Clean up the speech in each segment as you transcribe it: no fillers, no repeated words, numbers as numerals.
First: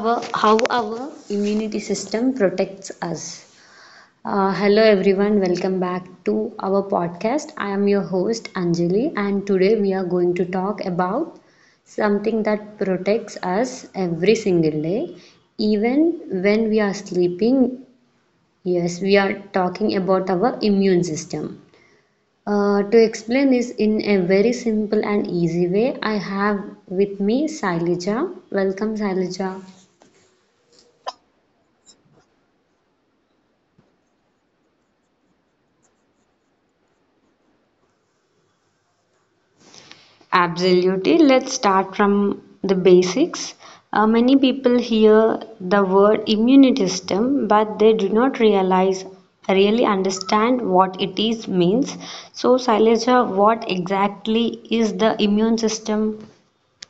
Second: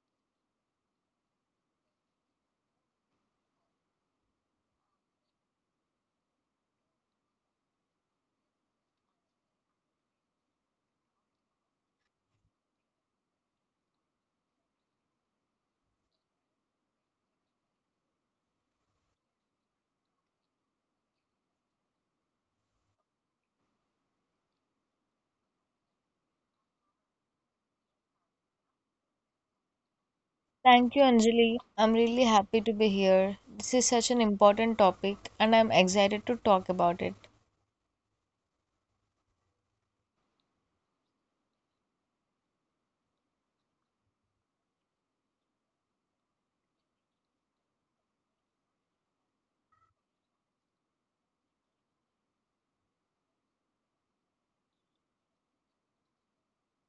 how our immunity system protects us. Hello everyone, welcome back to our podcast. I am your host Anjali, and today we are going to talk about something that protects us every single day, even when we are sleeping. Yes, we are talking about our immune system. To explain this in a very simple and easy way, I have with me Sailaja. Welcome, Sailaja. Thank you, Anjali. I'm really happy to be here. This is such an important topic, and I'm excited to talk about it. Absolutely. Let's start from the basics. Many people hear the word immune system, but they do not really understand what it is means. So, Saileja, what exactly is the immune system?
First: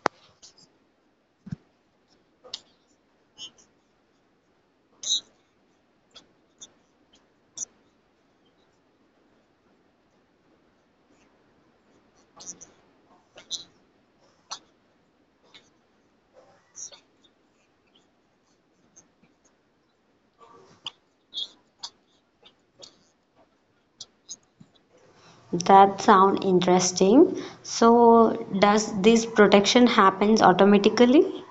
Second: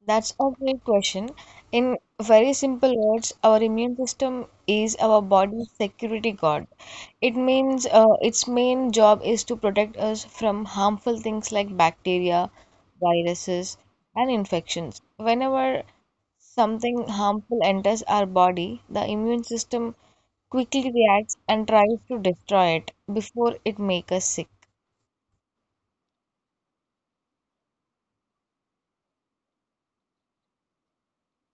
That's a great question. In very simple words, our immune system is our body's security guard. It means its main job is to protect us from harmful things like bacteria, viruses, and infections. Whenever something harmful enters our body, the immune system quickly reacts and tries to destroy it before it makes us sick. That sound interesting. So, does this protection happens automatically?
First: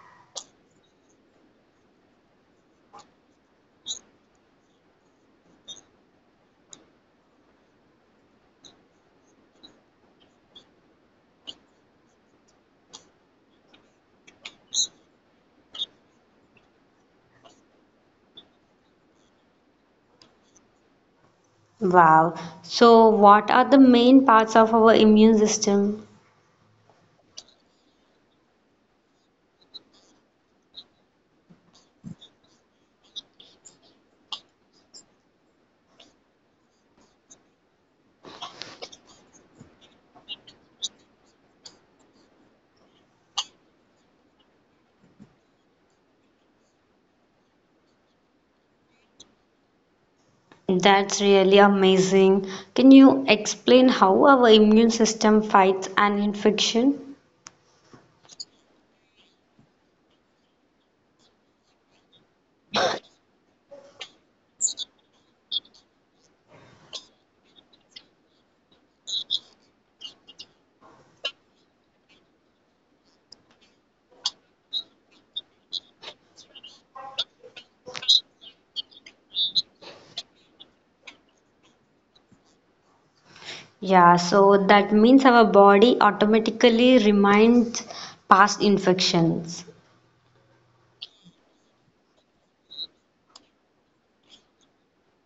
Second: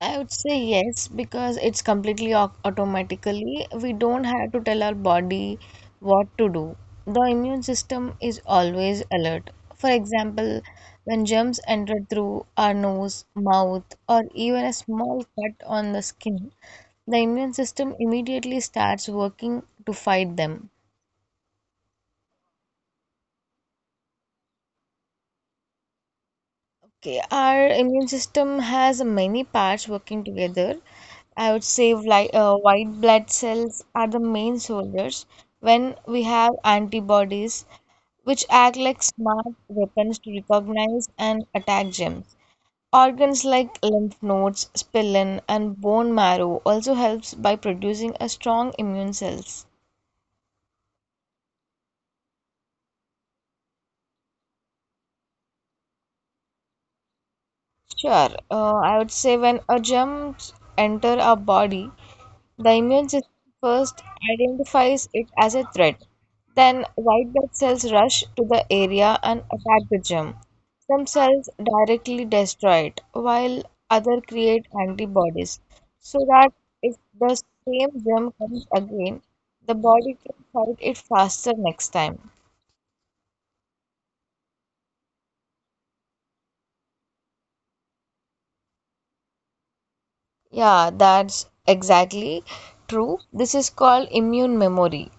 I would say yes, because it's completely automatically. We don't have to tell our body what to do. The immune system is always alert. For example, when germs enter through our nose, mouth, or even a small cut on the skin, the immune system immediately starts working to fight them. Wow. So, what are the main parts of our immune system? Okay, our immune system has many parts working together. I would say like white blood cells are the main soldiers. When we have antibodies, which act like smart weapons to recognize and attack gems. Organs like lymph nodes, spleen, and bone marrow also helps by producing a strong immune cells. That's really amazing. Can you explain how our immune system fights an infection? Sure, I would say when a germ enter our body, the immune system first identifies it as a threat. Then, white blood cells rush to the area and attack the germ. Some cells directly destroy it, while others create antibodies so that if the same germ comes again, the body can fight it faster next time. Yeah, so that means our body automatically reminds past infections. Yeah, that's exactly true. This is called immune memory.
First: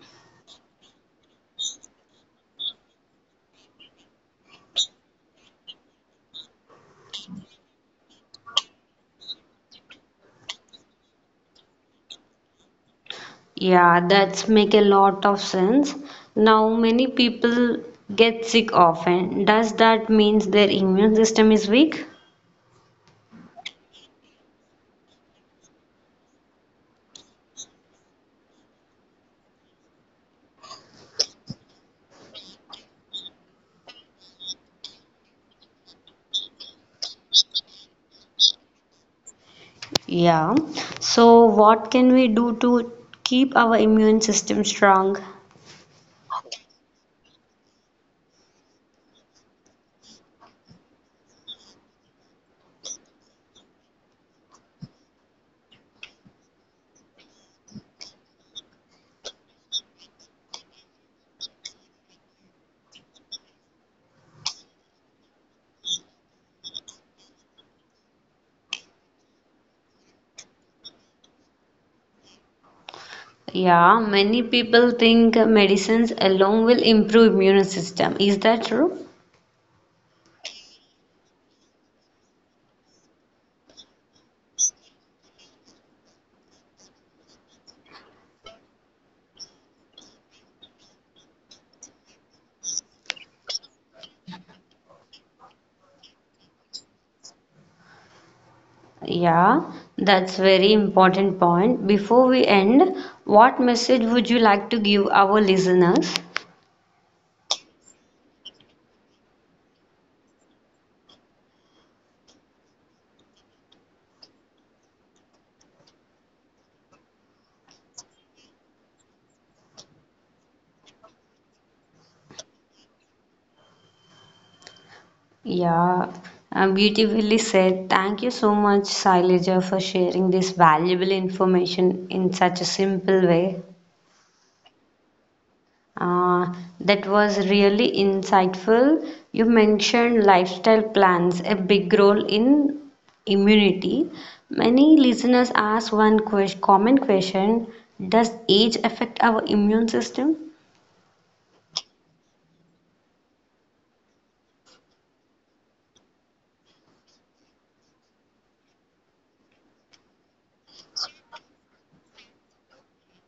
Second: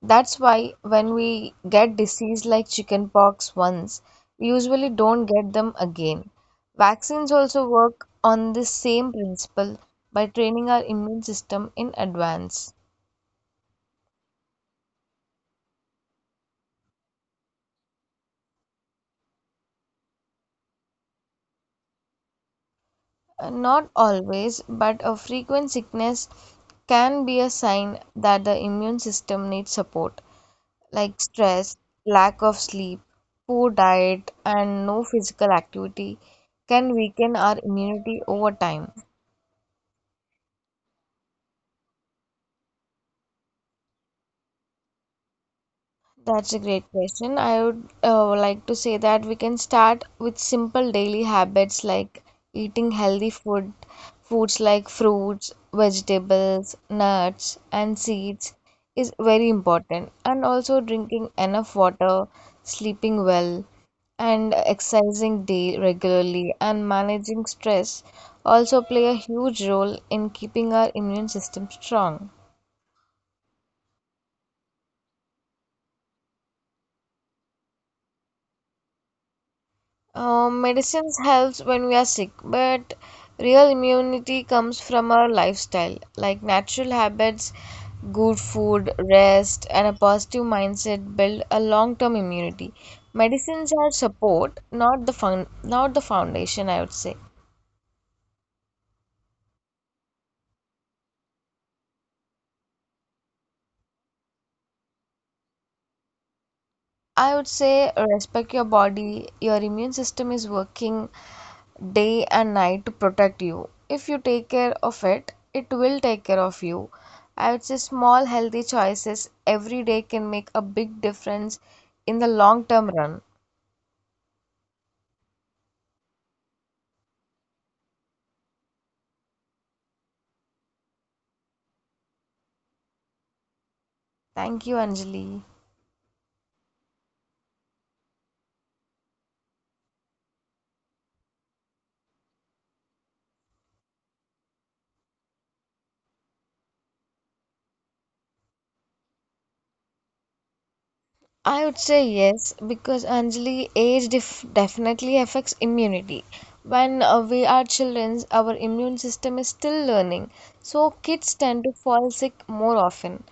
That's why when we get disease like chickenpox once, we usually don't get them again. Vaccines also work on the same principle by training our immune system in advance. Yeah, that's make a lot of sense. Now many people get sick often. Does that means their immune system is weak? Not always, but a frequent sickness can be a sign that the immune system needs support, like stress, lack of sleep, poor diet, and no physical activity can weaken our immunity over time. Yeah. So what can we do to keep our immune system strong? That's a great question. I would like to say that we can start with simple daily habits like eating healthy food, foods like fruits, vegetables, nuts, and seeds is very important. And also drinking enough water, sleeping well, and exercising day regularly and managing stress also play a huge role in keeping our immune system strong. Yeah, many people think medicines alone will improve immune system. Is that true? Medicines helps when we are sick, but real immunity comes from our lifestyle, like natural habits, good food, rest, and a positive mindset build a long-term immunity. Medicines are support, not the fun, not the foundation, I would say. Yeah, that's very important point. Before we end, what message would you like to give our listeners? I would say respect your body. Your immune system is working day and night to protect you. If you take care of it, it will take care of you. I would say small healthy choices every day can make a big difference in the long term run. Yeah, beautifully said. Thank you so much, Sailaja, for sharing this valuable information in such a simple way. Thank you, Anjali. Uh, that was really insightful. You mentioned lifestyle plans, a big role in immunity. Many listeners ask one common question. Does age affect our immune system? I would say yes because Anjali, age definitely affects immunity. When we are children, our immune system is still learning, so kids tend to fall sick more often.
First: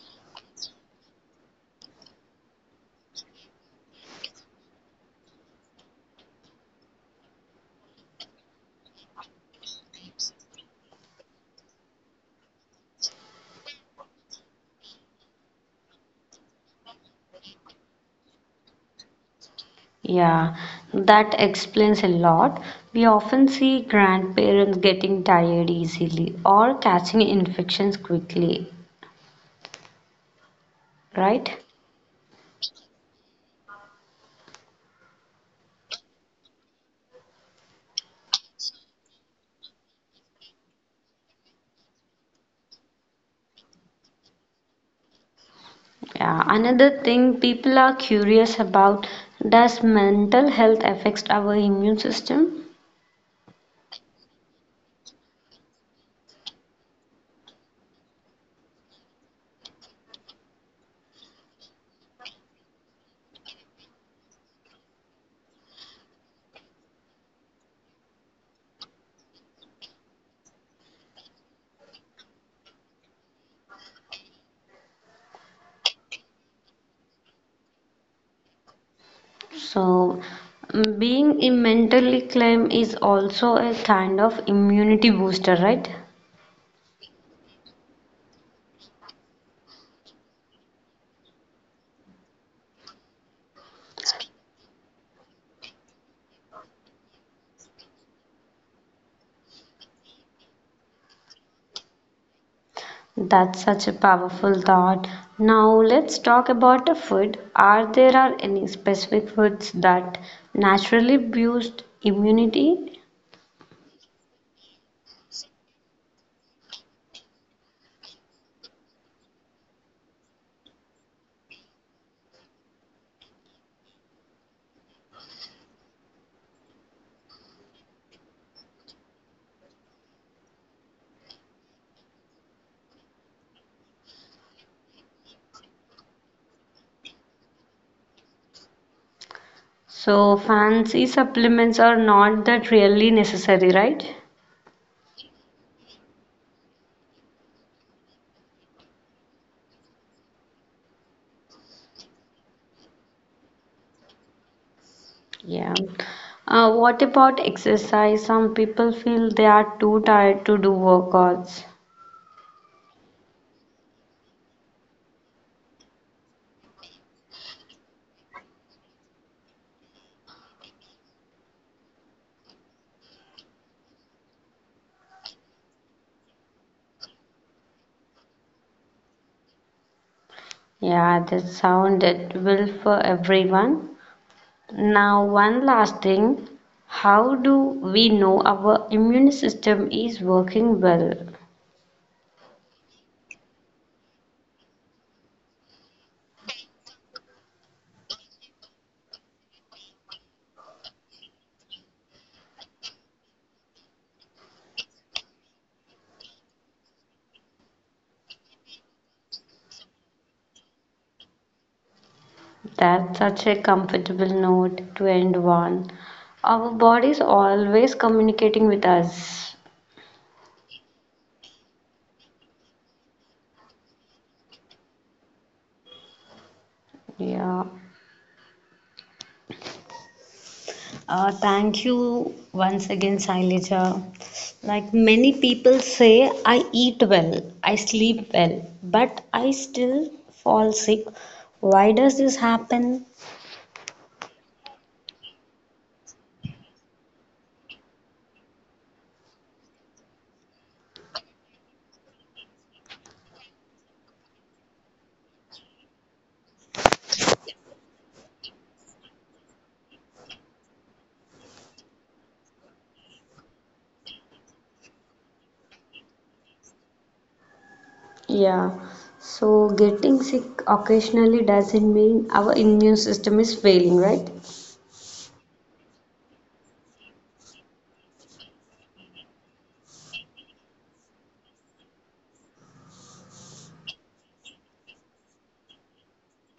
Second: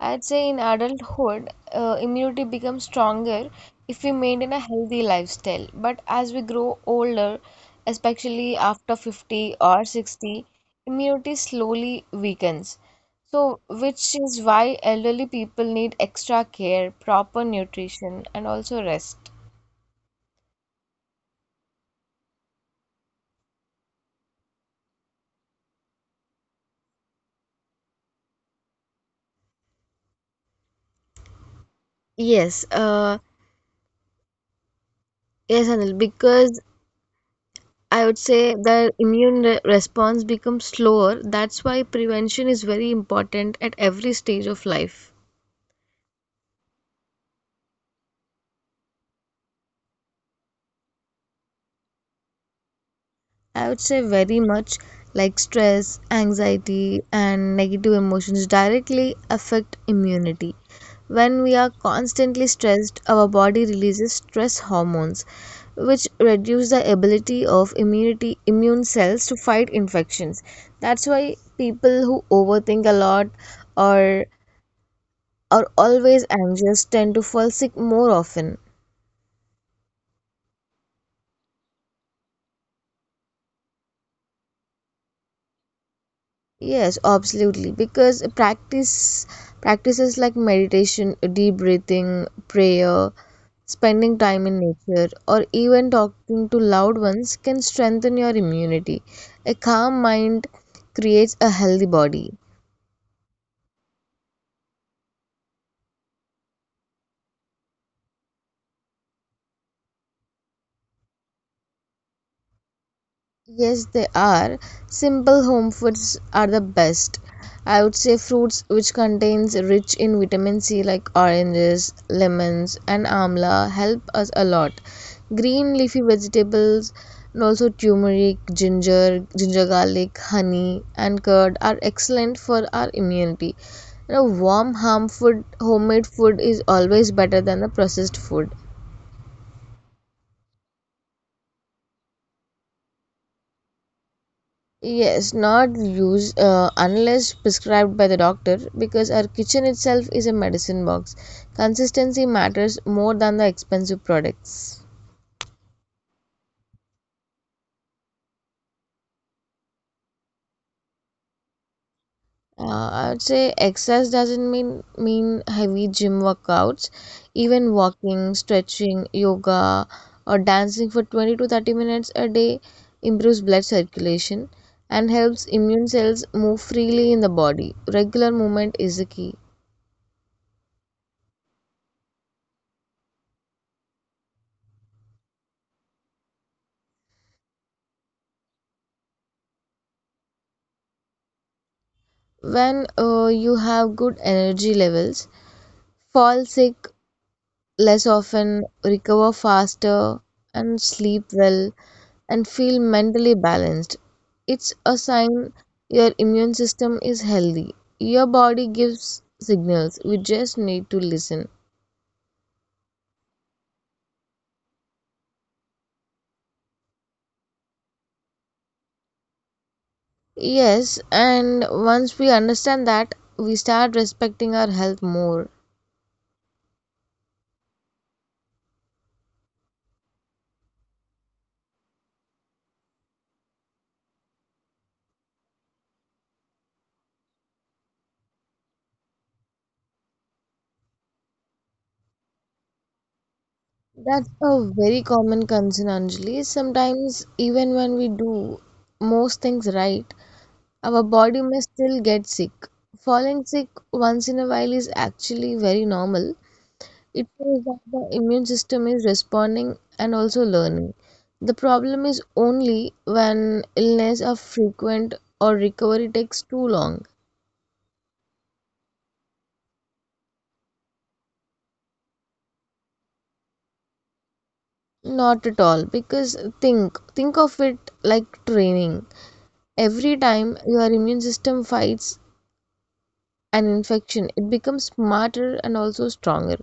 I'd say in adulthood, immunity becomes stronger if we maintain a healthy lifestyle. But as we grow older, especially after 50 or 60, immunity slowly weakens. So, which is why elderly people need extra care, proper nutrition, and also rest. Yeah, that explains a lot. We often see grandparents getting tired easily or catching infections quickly, right? Yes, yes, Anil, because I would say the immune re response becomes slower. That's why prevention is very important at every stage of life. Yeah, another thing people are curious about: does mental health affects our immune system? I would say very much like stress, anxiety, and negative emotions directly affect immunity. When we are constantly stressed, our body releases stress hormones, which reduce the ability of immunity immune cells to fight infections. That's why people who overthink a lot or are always anxious tend to fall sick more often. So, being in mentally calm is also a kind of immunity booster, right? Yes, absolutely. Because practices like meditation, deep breathing, prayer, spending time in nature, or even talking to loved ones can strengthen your immunity. A calm mind creates a healthy body. That's such a powerful thought. Now let's talk about the food. Are there are any specific foods that naturally boost immunity? Yes, they are. Simple home foods are the best. I would say fruits which contains rich in vitamin C like oranges, lemons and amla help us a lot. Green leafy vegetables and also turmeric, ginger garlic, honey and curd are excellent for our immunity. You know, warm home food, homemade food is always better than the processed food. So fancy supplements are not that really necessary, right? Yes, not use unless prescribed by the doctor because our kitchen itself is a medicine box. Consistency matters more than the expensive products. Yeah. What about exercise? Some people feel they are too tired to do workouts. Uh, I would say exercise doesn't mean heavy gym workouts. Even walking, stretching, yoga, or dancing for 20 to 30 minutes a day improves blood circulation and helps immune cells move freely in the body. Regular movement is the key. Yeah, that sounded well for everyone. Now, one last thing. How do we know our immune system is working well? When you have good energy levels, fall sick less often, recover faster, and sleep well, and feel mentally balanced. It's a sign your immune system is healthy. Your body gives signals, we just need to listen. That's such a comfortable note to end on. Our body is always communicating with us. Yes, and once we understand that, we start respecting our health more. Yeah. Thank you once again, Saileja. Like many people say, I eat well, I sleep well, but I still fall sick. Why does this happen? That's a very common concern, Anjali. Sometimes, even when we do most things right, our body may still get sick. Falling sick once in a while is actually very normal. It shows that the immune system is responding and also learning. The problem is only when illness are frequent or recovery takes too long. Yeah, so getting sick occasionally doesn't mean our immune system is failing, right? Not at all, because think of it like training. Every time your immune system fights an infection, it becomes smarter and also stronger.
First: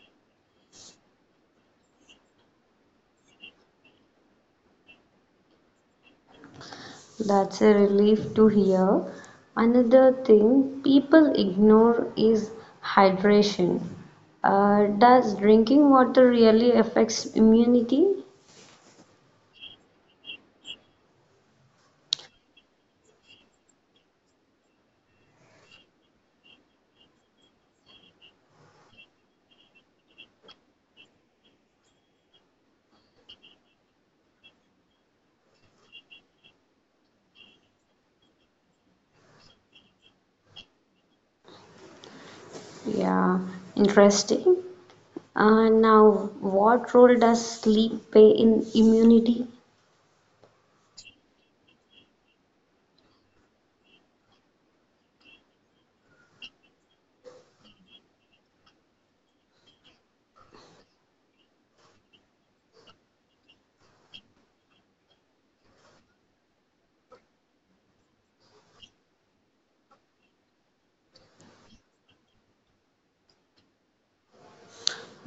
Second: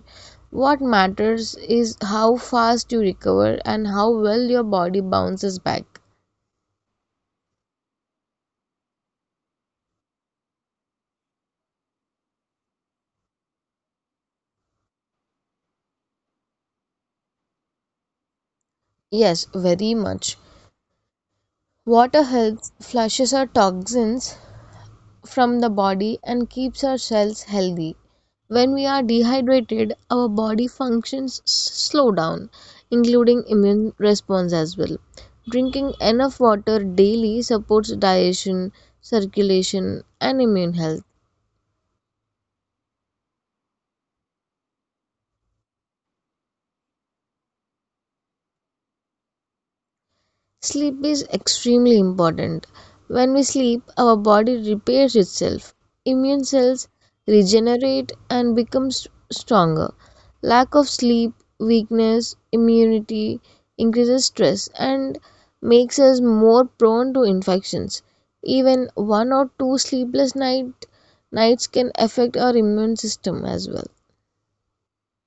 What matters is how fast you recover and how well your body bounces back. That's a relief to hear. Another thing people ignore is hydration. Does drinking water really affects immunity? Yes, very much. Water helps flushes our toxins from the body and keeps our cells healthy. When we are dehydrated, our body functions slow down, including immune response as well. Drinking enough water daily supports digestion, circulation, and immune health. Yeah, interesting. Now, what role does sleep play in immunity? Sleep is extremely important. When we sleep, our body repairs itself. Immune cells regenerate and becomes stronger. Lack of sleep, weakness, immunity increases stress and makes us more prone to infections. Even one or two sleepless nights can affect our immune system as well.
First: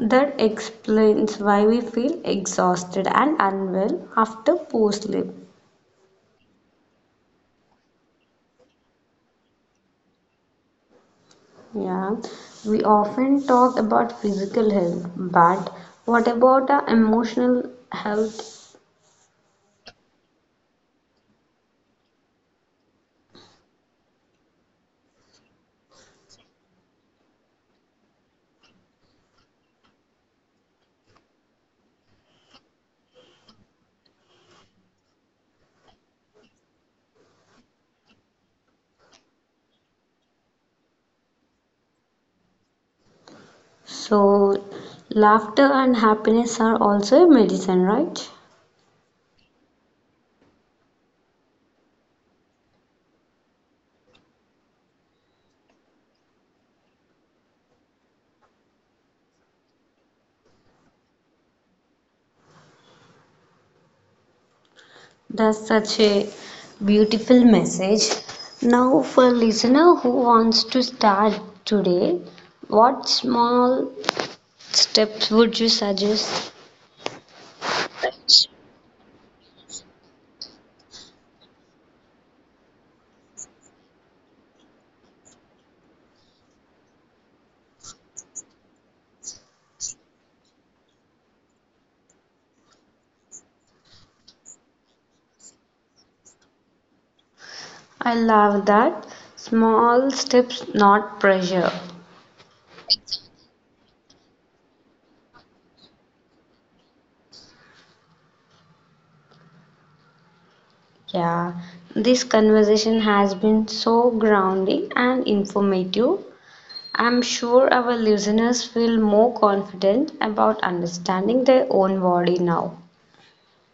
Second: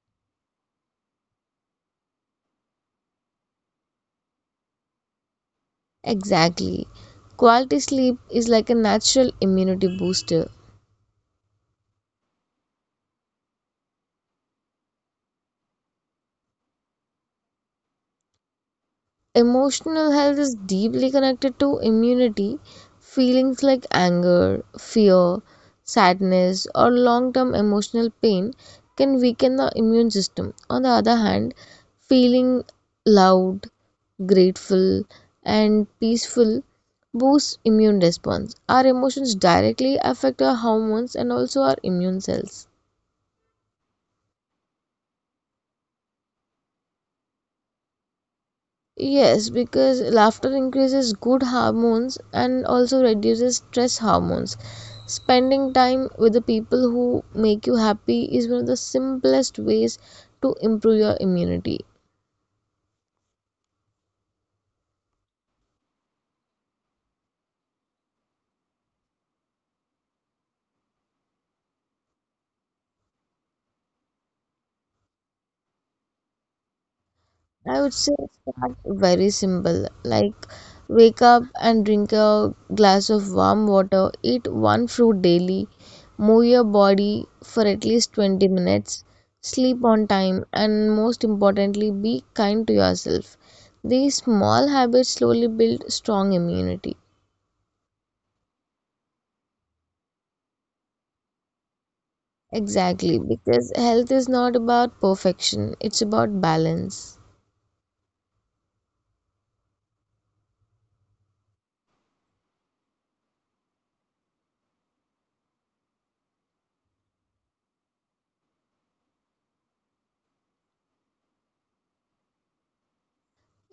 That explains why we feel exhausted and unwell after poor sleep. Exactly. Quality sleep is like a natural immunity booster. Yeah, we often talk about physical health, but what about our emotional health? Emotional health is deeply connected to immunity. Feelings like anger, fear, sadness, or long term emotional pain can weaken the immune system. On the other hand, feeling loud, grateful, and peaceful boosts immune response. Our emotions directly affect our hormones and also our immune cells. So, laughter and happiness are also a medicine, right? Yes, because laughter increases good hormones and also reduces stress hormones. Spending time with the people who make you happy is one of the simplest ways to improve your immunity. That's such a beautiful message. Now, for listener who wants to start today, what small steps would you suggest? I would say start very simple, like wake up and drink a glass of warm water, eat one fruit daily, move your body for at least 20 minutes, sleep on time, and most importantly, be kind to yourself. These small habits slowly build strong immunity. I love that. Small steps, not pressure. Exactly, because health is not about perfection, it's about balance. Yeah, this conversation has been so grounding and informative. I'm sure our listeners feel more confident about understanding their own body now.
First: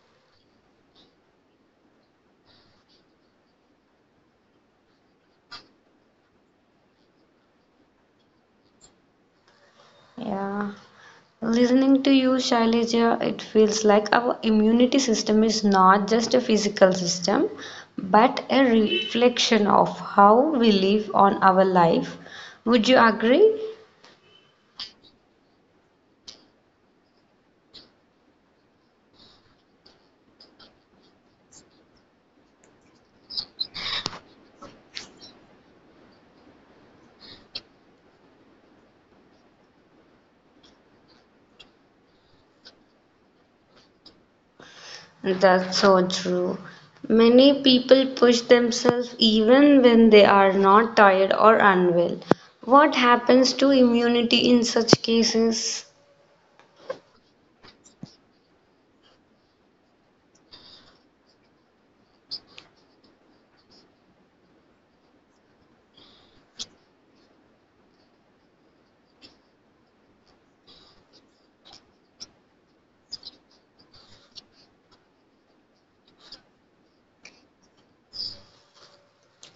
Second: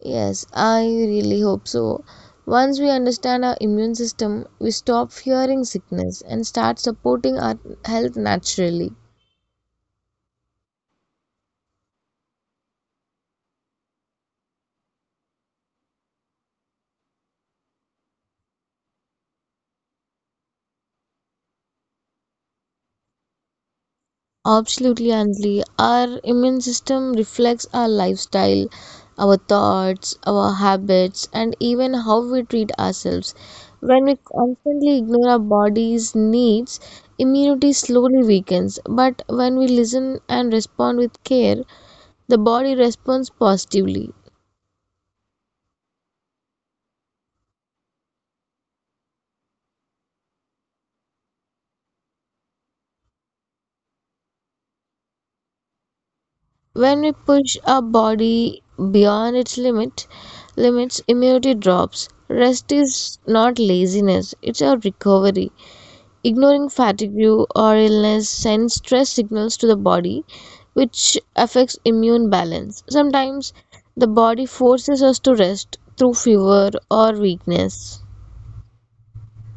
Yes, I really hope so. Once we understand our immune system, we stop fearing sickness and start supporting our health naturally. Yeah. Listening to you, Shailaja, it feels like our immunity system is not just a physical system, but a reflection of how we live on our life. Would you agree? Absolutely, Anjali. Our immune system reflects our lifestyle, our thoughts, our habits, and even how we treat ourselves. When we constantly ignore our body's needs, immunity slowly weakens. But when we listen and respond with care, the body responds positively. That's so true. Many people push themselves even when they are not tired or unwell. What happens to immunity in such cases? When we push our body beyond its limit, limits immunity drops. Rest is not laziness, it's our recovery. Ignoring fatigue or illness sends stress signals to the body, which affects immune balance. Sometimes the body forces us to rest through fever or weakness.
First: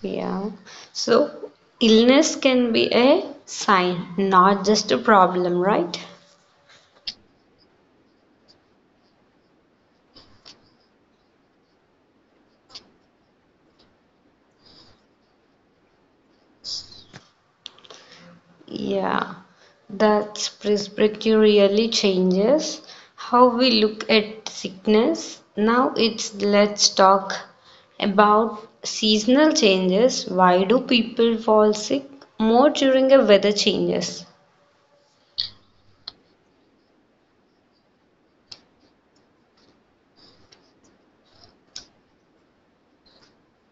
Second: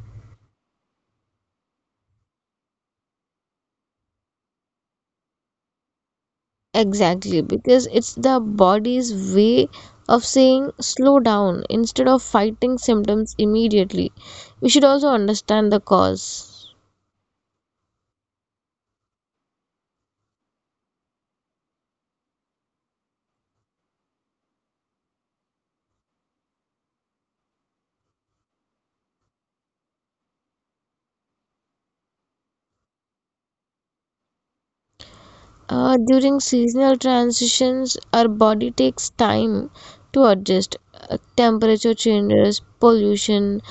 Yeah. So, illness can be a sign, not just a problem, right? Exactly, because it's the body's way of saying slow down. Instead of fighting symptoms immediately, we should also understand the cause. Yeah, that's perspective really changes how we look at sickness. Now it's let's talk about seasonal changes. Why do people fall sick more during the weather changes? During seasonal transitions, our body takes time to adjust. Temperature changes, pollution,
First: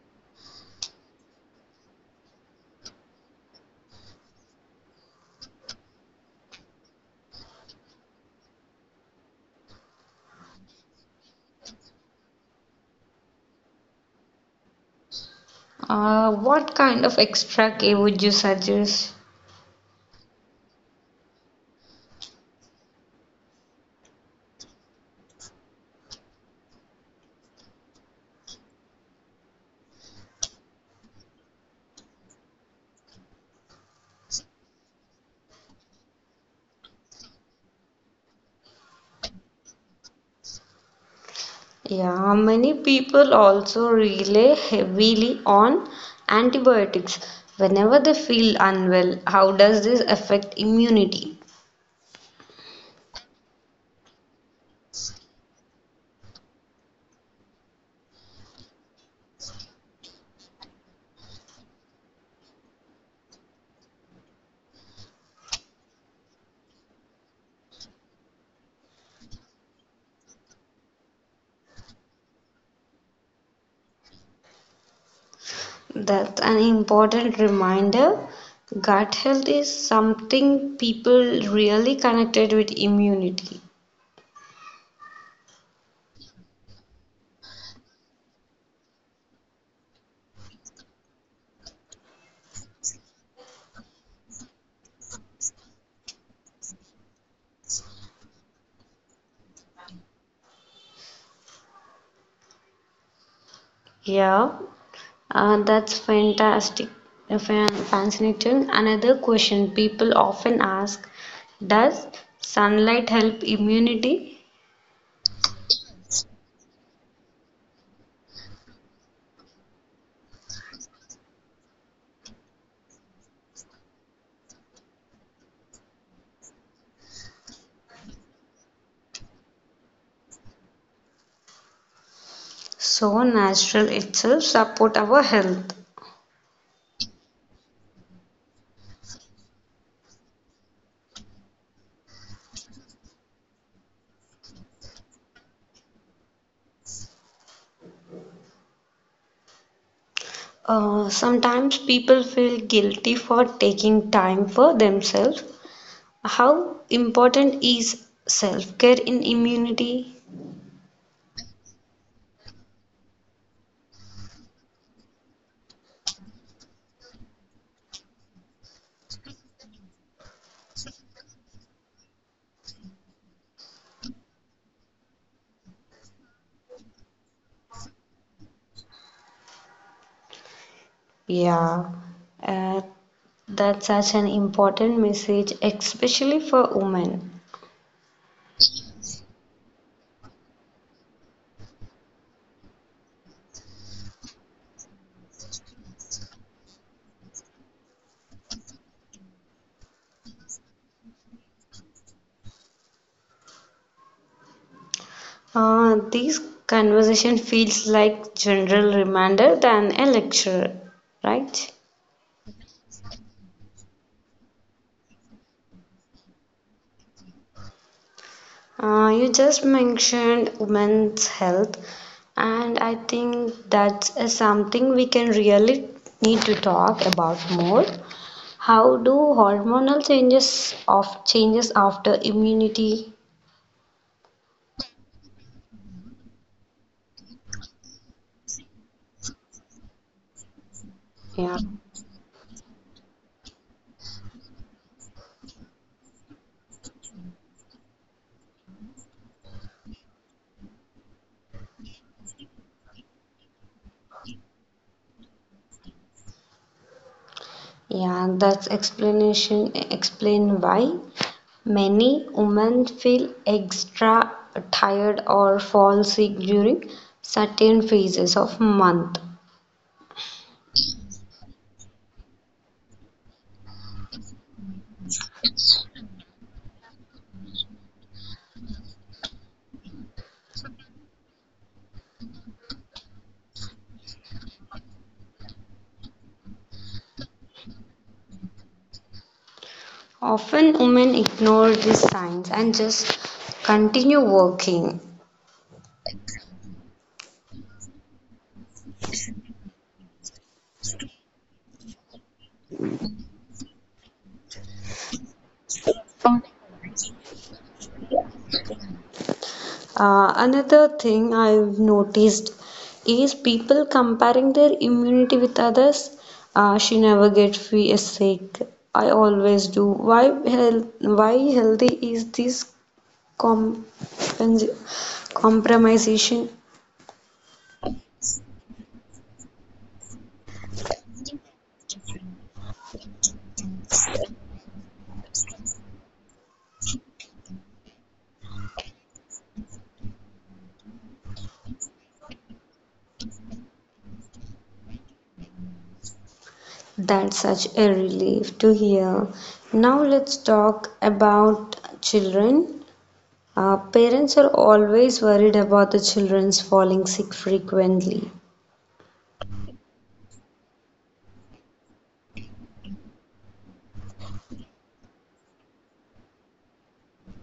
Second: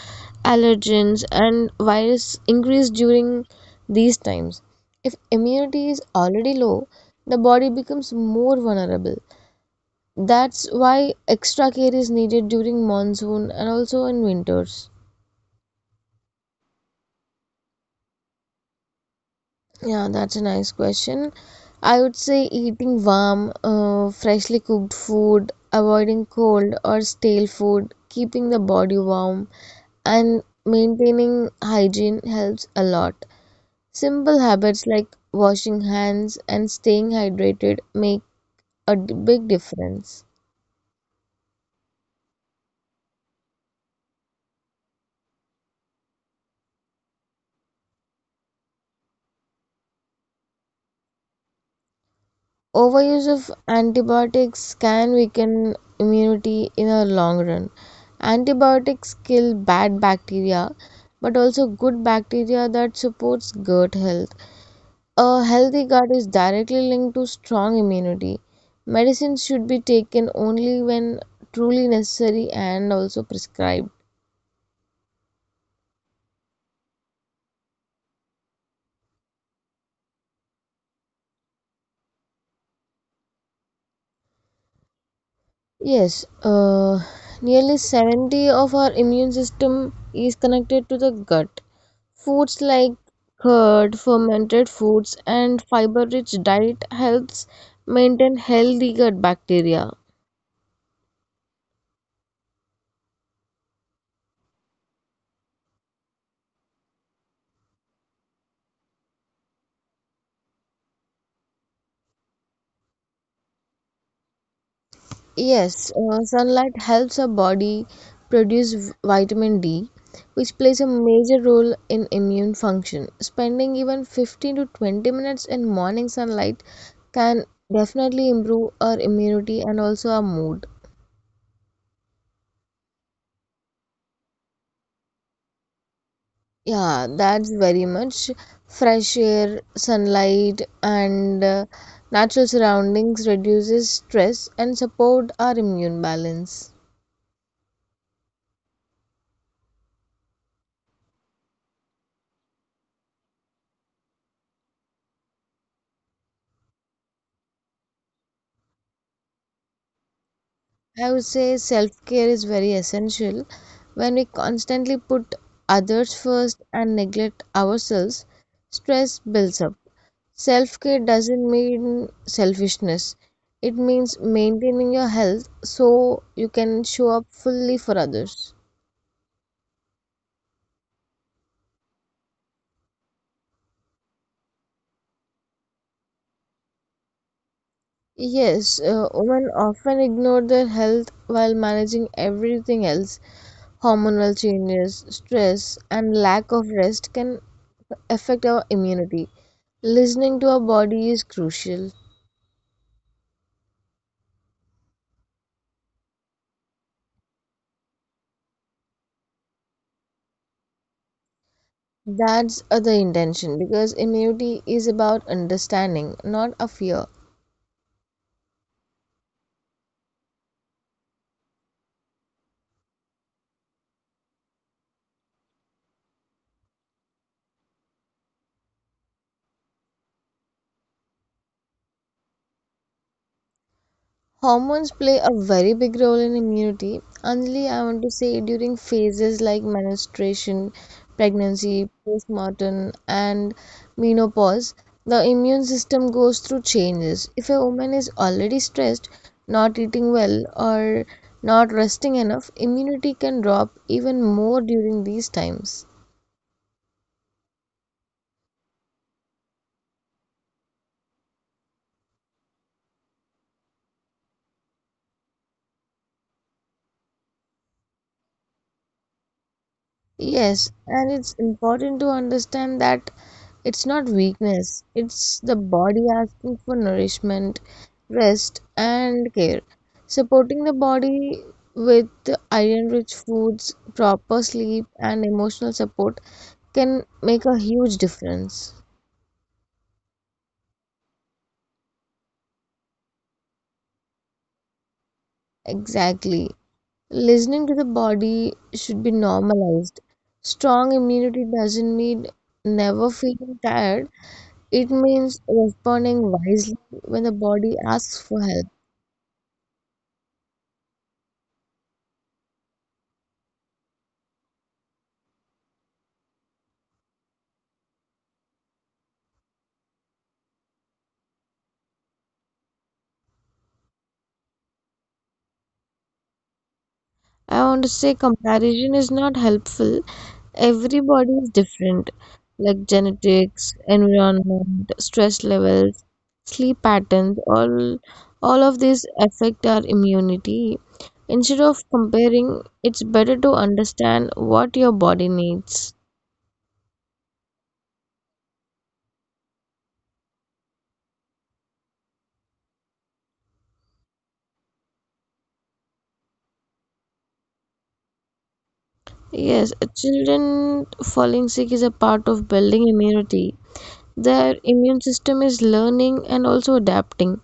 allergens, and virus increase during these times. If immunity is already low, the body becomes more vulnerable. That's why extra care is needed during monsoon and also in winters. What kind of extra care would you suggest? Yeah, that's a nice question. I would say eating warm, freshly cooked food, avoiding cold or stale food, keeping the body warm, and maintaining hygiene helps a lot. Simple habits like washing hands and staying hydrated make a big difference. Yeah, many people also rely heavily on antibiotics whenever they feel unwell. How does this affect immunity? Overuse of antibiotics can weaken immunity in the long run. Antibiotics kill bad bacteria, but also good bacteria that supports gut health. A healthy gut is directly linked to strong immunity. Medicines should be taken only when truly necessary and also prescribed. That's an important reminder. Gut health is something people really connected with immunity. Yes, nearly 70 of our immune system is connected to the gut. Foods like curd, fermented foods, and fiber-rich diet helps maintain healthy gut bacteria. Yeah, that's fantastic, fascinating. Another question people often ask, does sunlight help immunity? Yes, sunlight helps our body produce vitamin D, which plays a major role in immune function. Spending even 15 to 20 minutes in morning sunlight can definitely improve our immunity and also our mood. So natural itself support our health. Yeah, that's very much. Fresh air, sunlight, and natural surroundings reduces stress and support our immune balance. Sometimes people feel guilty for taking time for themselves. How important is self-care in immunity? I would say self-care is very essential. When we constantly put others first and neglect ourselves, stress builds up. Self-care doesn't mean selfishness. It means maintaining your health so you can show up fully for others. Yeah, uh, that's such an important message, especially for women. Yes, women often ignore their health while managing everything else. Hormonal changes, stress, and lack of rest can affect our immunity. Listening to our body is crucial. This conversation feels like general reminder than a lecture, right? That's the intention because immunity is about understanding, not a fear. You just mentioned women's health, and I think that's something we can really need to talk about more. How do hormonal changes of changes after immunity? Hormones play a very big role in immunity. Only I want to say during phases like menstruation, Yeah, pregnancy, postpartum, and menopause, the immune system goes through changes. If a woman is already stressed, not eating well, or not resting enough, immunity can drop even more during these times. yeah, that's explanation explain why many women feel extra tired or fall sick during certain phases of month. Yes, and it's important to understand that it's not weakness, it's the body asking for nourishment, rest, and care. Supporting the body with iron rich foods, proper sleep, and emotional support can make a huge difference. Often women ignore these signs and just continue working. Exactly. Listening to the body should be normalized. Strong immunity doesn't mean never feeling tired. It means responding wisely when the body asks for help. Another thing I've noticed is people comparing their immunity with others. She never gets sick. I always do. Why healthy is this compens- compromisation? I want to say comparison is not helpful. Everybody is different, like genetics, environment, stress levels, sleep patterns, all of these affect our immunity. Instead of comparing, it's better to understand what your body needs. That's such a relief to hear. Now let's talk about children. Parents are always worried about the children's falling sick frequently. Yes, children falling sick is a part of building immunity. Their immune system is learning and also adapting.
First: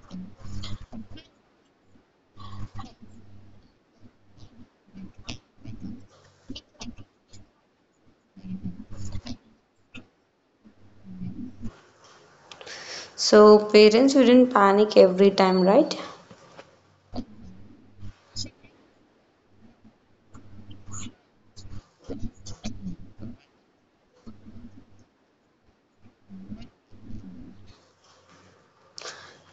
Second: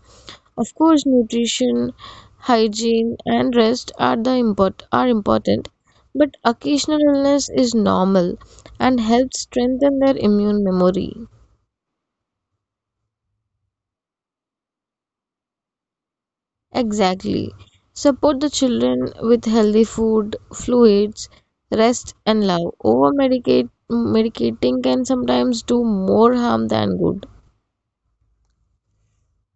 Of course, nutrition, hygiene, and rest are the important, but occasional illness is normal and helps strengthen their immune memory. So parents shouldn't panic every time, right? Exactly. Support the children with healthy food, fluids, rest, and love. Over medicate medicating can sometimes do more harm than good.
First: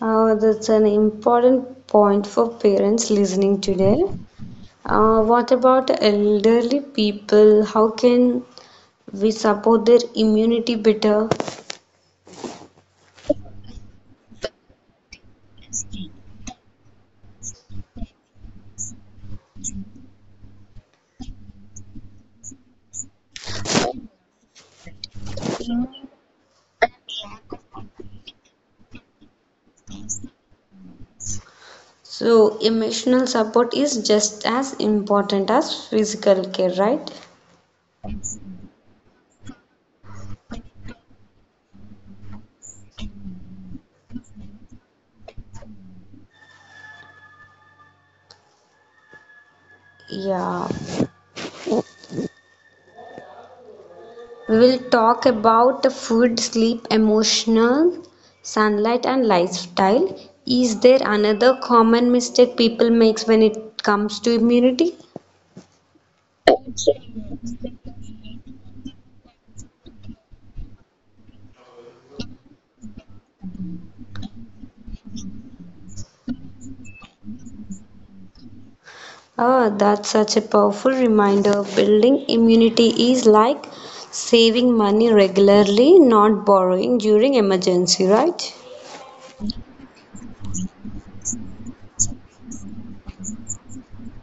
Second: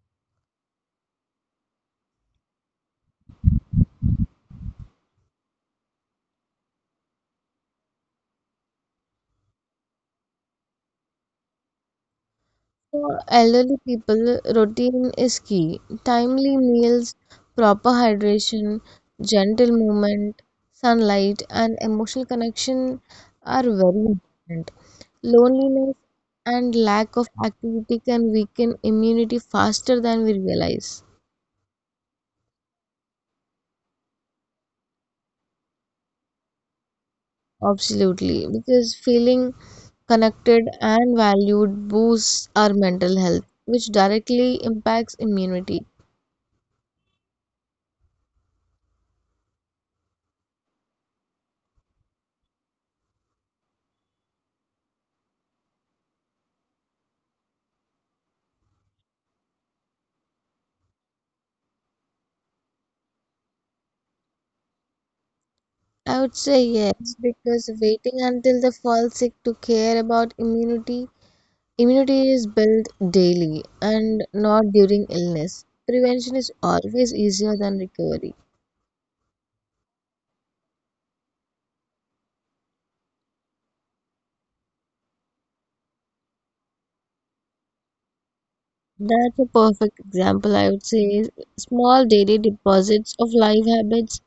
That's an important point for parents listening today. What about elderly people? How can we support their immunity better? For elderly people, routine is key. Timely meals, proper hydration, gentle movement, sunlight, and emotional connection are very important. Loneliness and lack of activity can weaken immunity faster than we realize. So emotional support is just as important as physical care, right? Absolutely, because feeling connected and valued boosts our mental health, which directly impacts immunity. Yeah. We will talk about the food, sleep, emotional, sunlight, and lifestyle. Is there another common mistake people makes when it comes to immunity? I would say yes, because waiting until they fall sick to care about immunity, immunity is built daily and not during illness. Prevention is always easier than recovery. Ah, that's such a powerful reminder. Building immunity is like saving money regularly, not borrowing during emergency, right? That's a perfect example, I would say. Small daily deposits of life habits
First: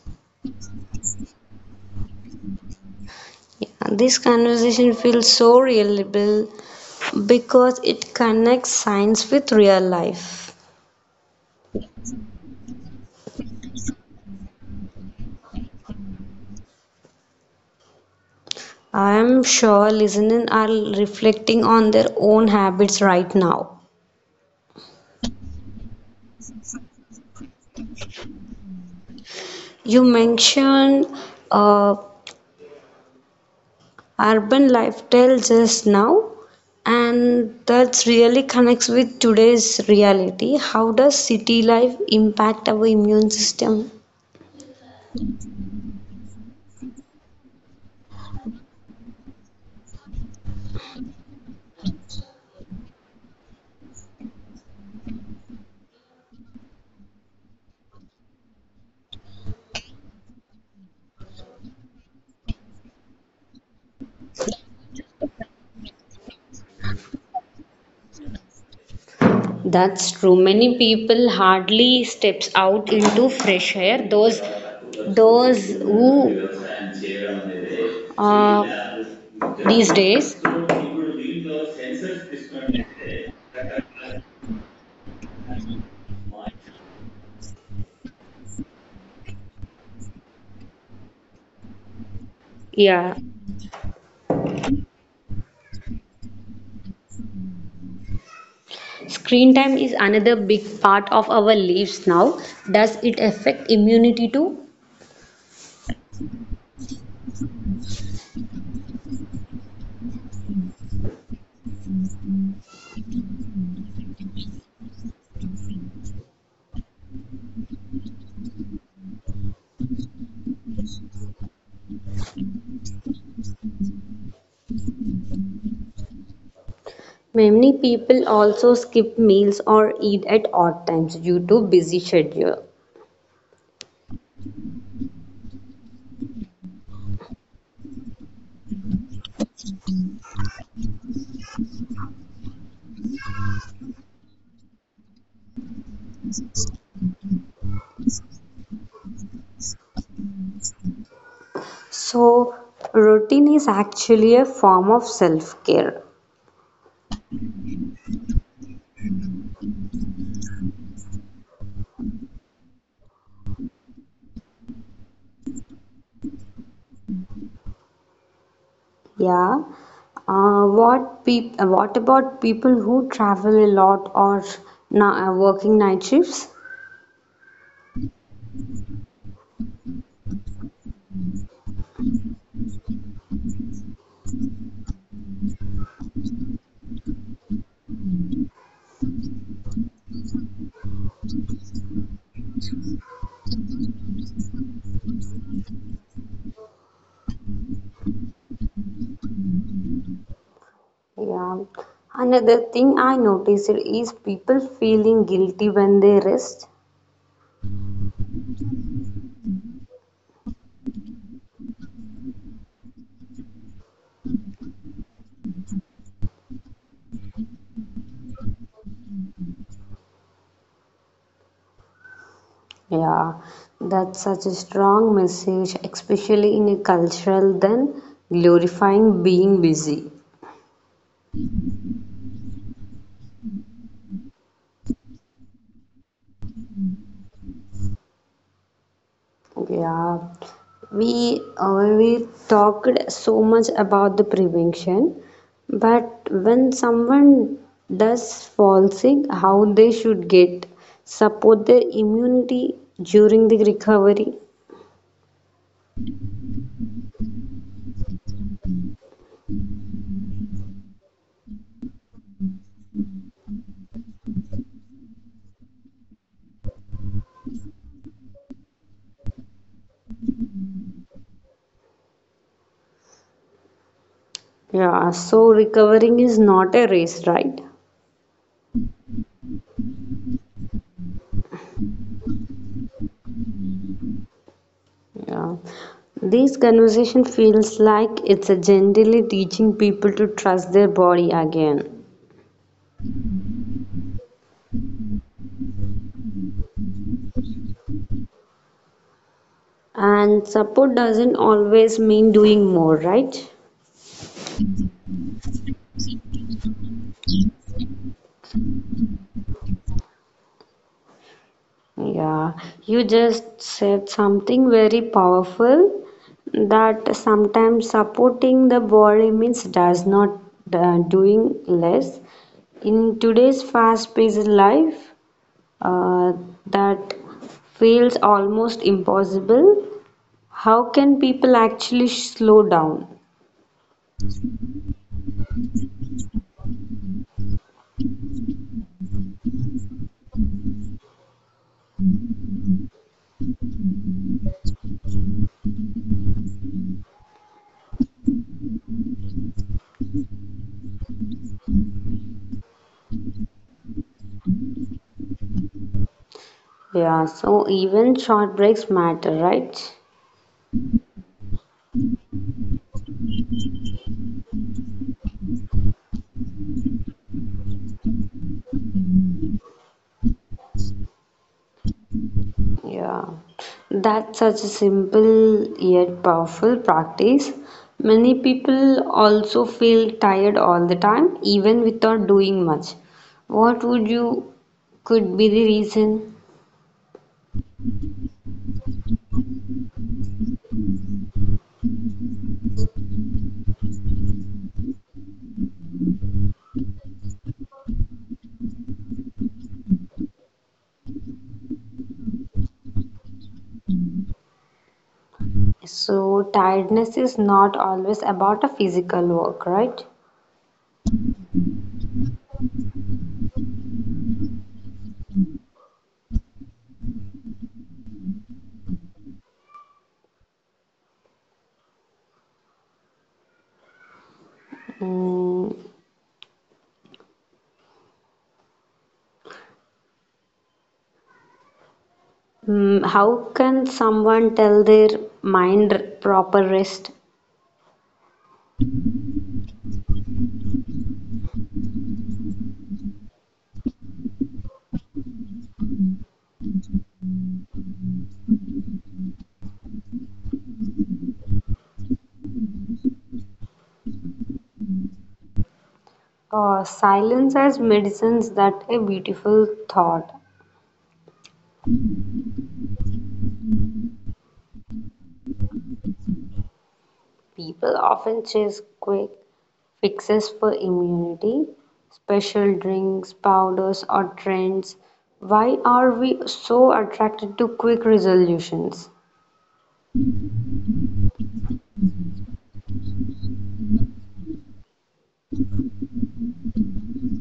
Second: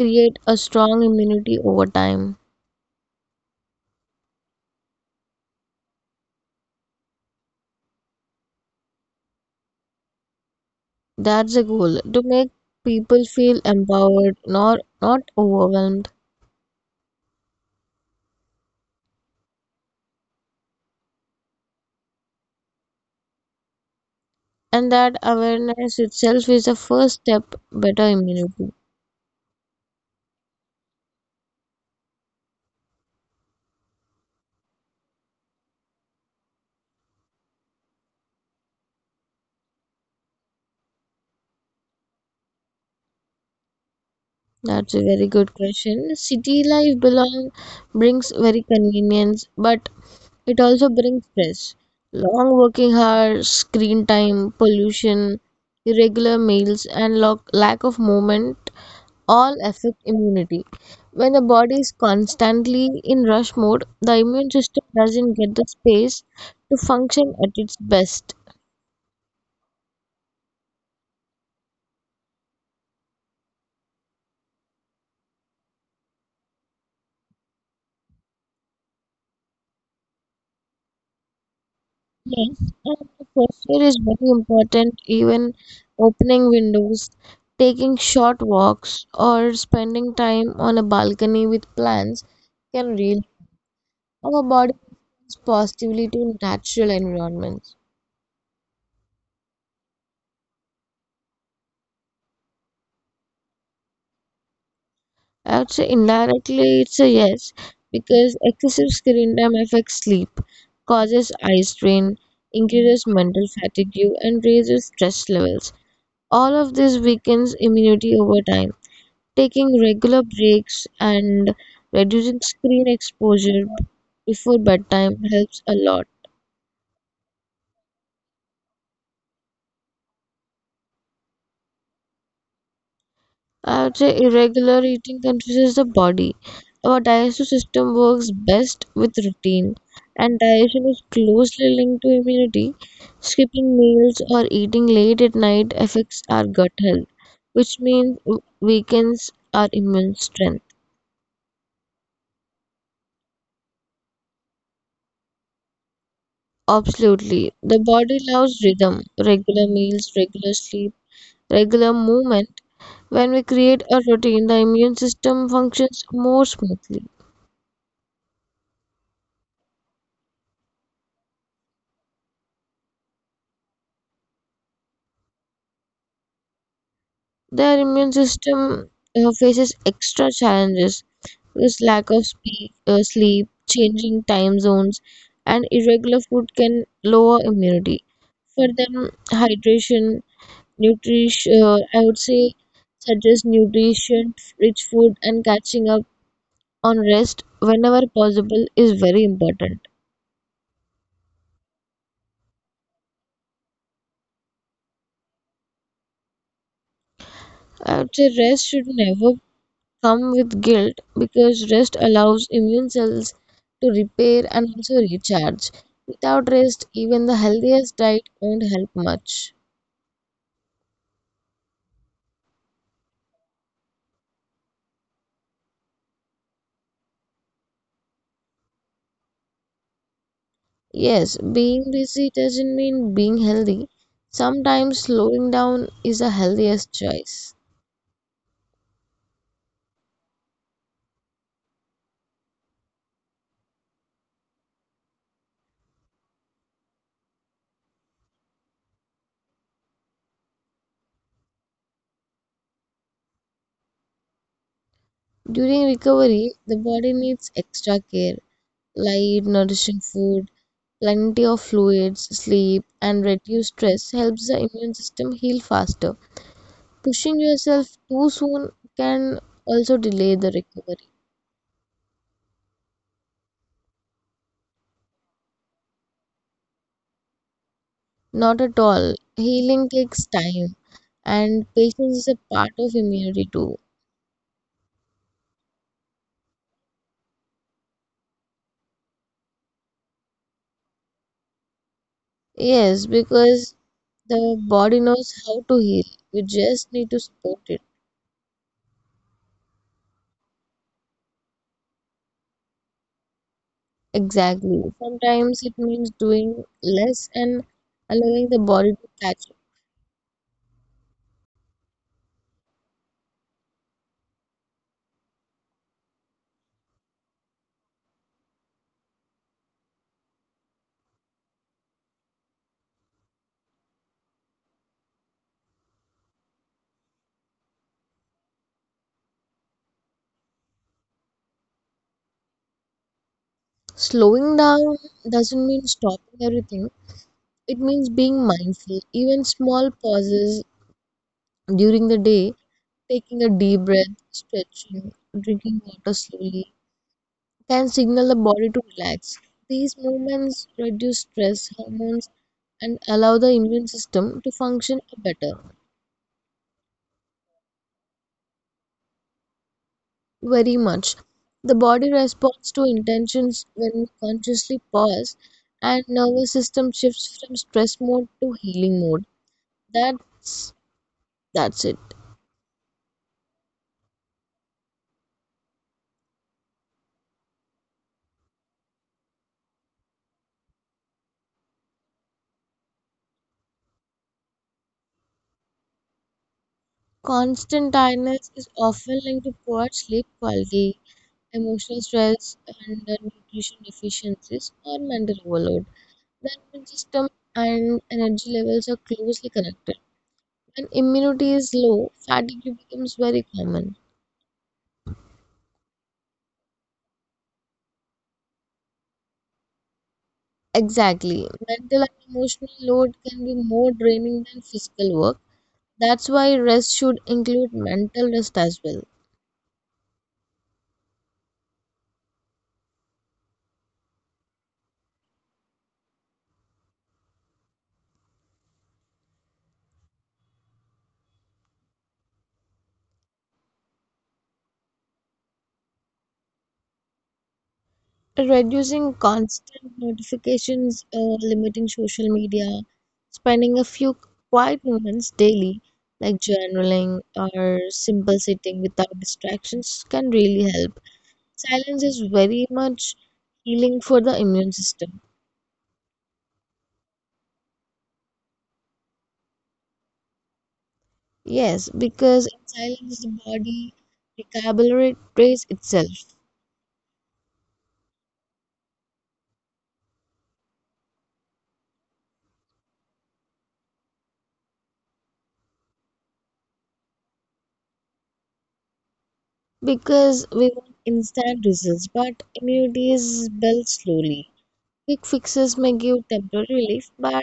create a strong immunity over time. Yeah, this conversation feels so relatable because it connects science with real life. That's the goal, to make people feel empowered, not overwhelmed. I am sure listeners are reflecting on their own habits right now. And that awareness itself is the first step better immunity. You mentioned uh, urban lifestyle just now, and that really connects with today's reality. How does city life impact our immune system? That's a very good question. City life belong brings very convenience, but it also brings stress. Long working hours, screen time, pollution, irregular meals, and lack of movement all affect immunity. When the body is constantly in rush mode, the immune system doesn't get the space to function at its best. That's true. Many people hardly steps out into fresh air. Those who uh, these days, Yes, and the posture is very important. Even opening windows, taking short walks, or spending time on a balcony with plants can yeah. really our body positively to natural environments. Screen time is another big part of our lives now. Does it affect immunity too? I would say indirectly it's a yes because excessive screen time affects sleep, causes eye strain, increases mental fatigue, and raises stress levels. All of this weakens immunity over time. Taking regular breaks and reducing screen exposure before bedtime helps a lot. Many people also skip meals or eat at odd times due to busy schedule. I would say irregular eating confuses the body. Our digestive system works best with routine, and digestion is closely linked to immunity. Skipping meals or eating late at night affects our gut health, which means weakens our immune strength. So routine is actually a form of self-care. Absolutely. The body loves rhythm, regular meals, regular sleep, regular movement. When we create a routine, the immune system functions more smoothly. Yeah. What what about people who travel a lot or working night shifts? Their immune system faces extra challenges because lack of sleep, changing time zones, and irregular food can lower immunity. For them, hydration, nutrition, I would say, such as nutrition, rich food, and catching up on rest whenever possible is very important. Yeah. Another thing I noticed is people feeling guilty when they rest. I would say rest should never come with guilt because rest allows immune cells to repair and also recharge. Without rest, even the healthiest diet won't help much. Yeah, that's such a strong message, especially in a cultural than glorifying being busy. Yes, being busy doesn't mean being healthy. Sometimes slowing down is the healthiest choice. Yeah, we talked so much about the prevention, but when someone does fall sick, how they should get support their immunity during the recovery. During recovery, the body needs extra care, light, nourishing food, plenty of fluids, sleep, and reduced stress helps the immune system heal faster. Pushing yourself too soon can also delay the recovery. Yeah, so recovering is not a race, right? Not at all. Healing takes time, and patience is a part of immunity too. Yeah. This conversation feels like it's a generally teaching people to trust their body again. Yes, because the body knows how to heal. You just need to support it. And support doesn't always mean doing more, right? Exactly. Sometimes it means doing less and allowing the body to catch up. Yeah. You just said something very powerful, that sometimes supporting the body means does not doing less. In today's fast-paced life, uh, that feels almost impossible. How can people actually slow down? Slowing down doesn't mean stopping everything, it means being mindful. Even small pauses during the day. Taking a deep breath, stretching, drinking water slowly can signal the body to relax. These movements reduce stress hormones and allow the immune system to function better. Yeah, so even short breaks matter, right? Very much. The body responds to intentions when we consciously pause and nervous system shifts from stress mode to healing mode. That's that's it. Yeah, that's such a simple yet powerful practice. Many people also feel tired all the time, even without doing much. What would you could be the reason? Constant tiredness is often linked to poor sleep quality emotional stress and nutrition deficiencies or mental overload. The immune system and energy levels are closely connected. When immunity is low, fatigue becomes very common. So, tiredness is not always about a physical work, right? Exactly. Mental and emotional load can be more draining than physical work. That's why rest should include mental rest as well. Mm, how can someone tell their mind proper rest? Reducing constant notifications, limiting social media, spending a few quiet moments daily, like journaling or simple sitting without distractions, can really help. Silence is very much healing for the immune system. Silence as medicines that a beautiful thought. Yes, because in silence, the body recalibrates itself. People often chase quick fixes for immunity, special drinks, powders, or trends. Why are we so attracted to quick resolutions? Because we want instant results, but immunity is built slowly. Quick fixes may give temporary relief, but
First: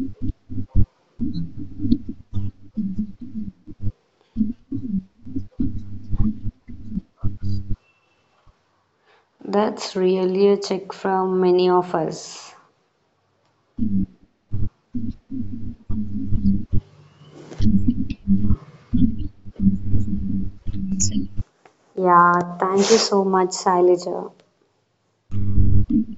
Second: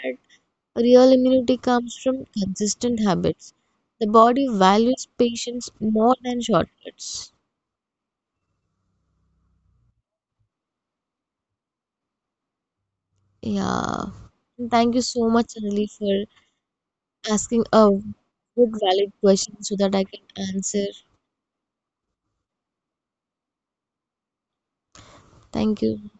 real immunity comes from consistent habits. The body values patience more than shortcuts. That's really a check from many of us. Yeah. And thank you so much, Anjali, for asking a good, valid question so that I can answer. Yeah, thank you so much, Sailaja. Thank you.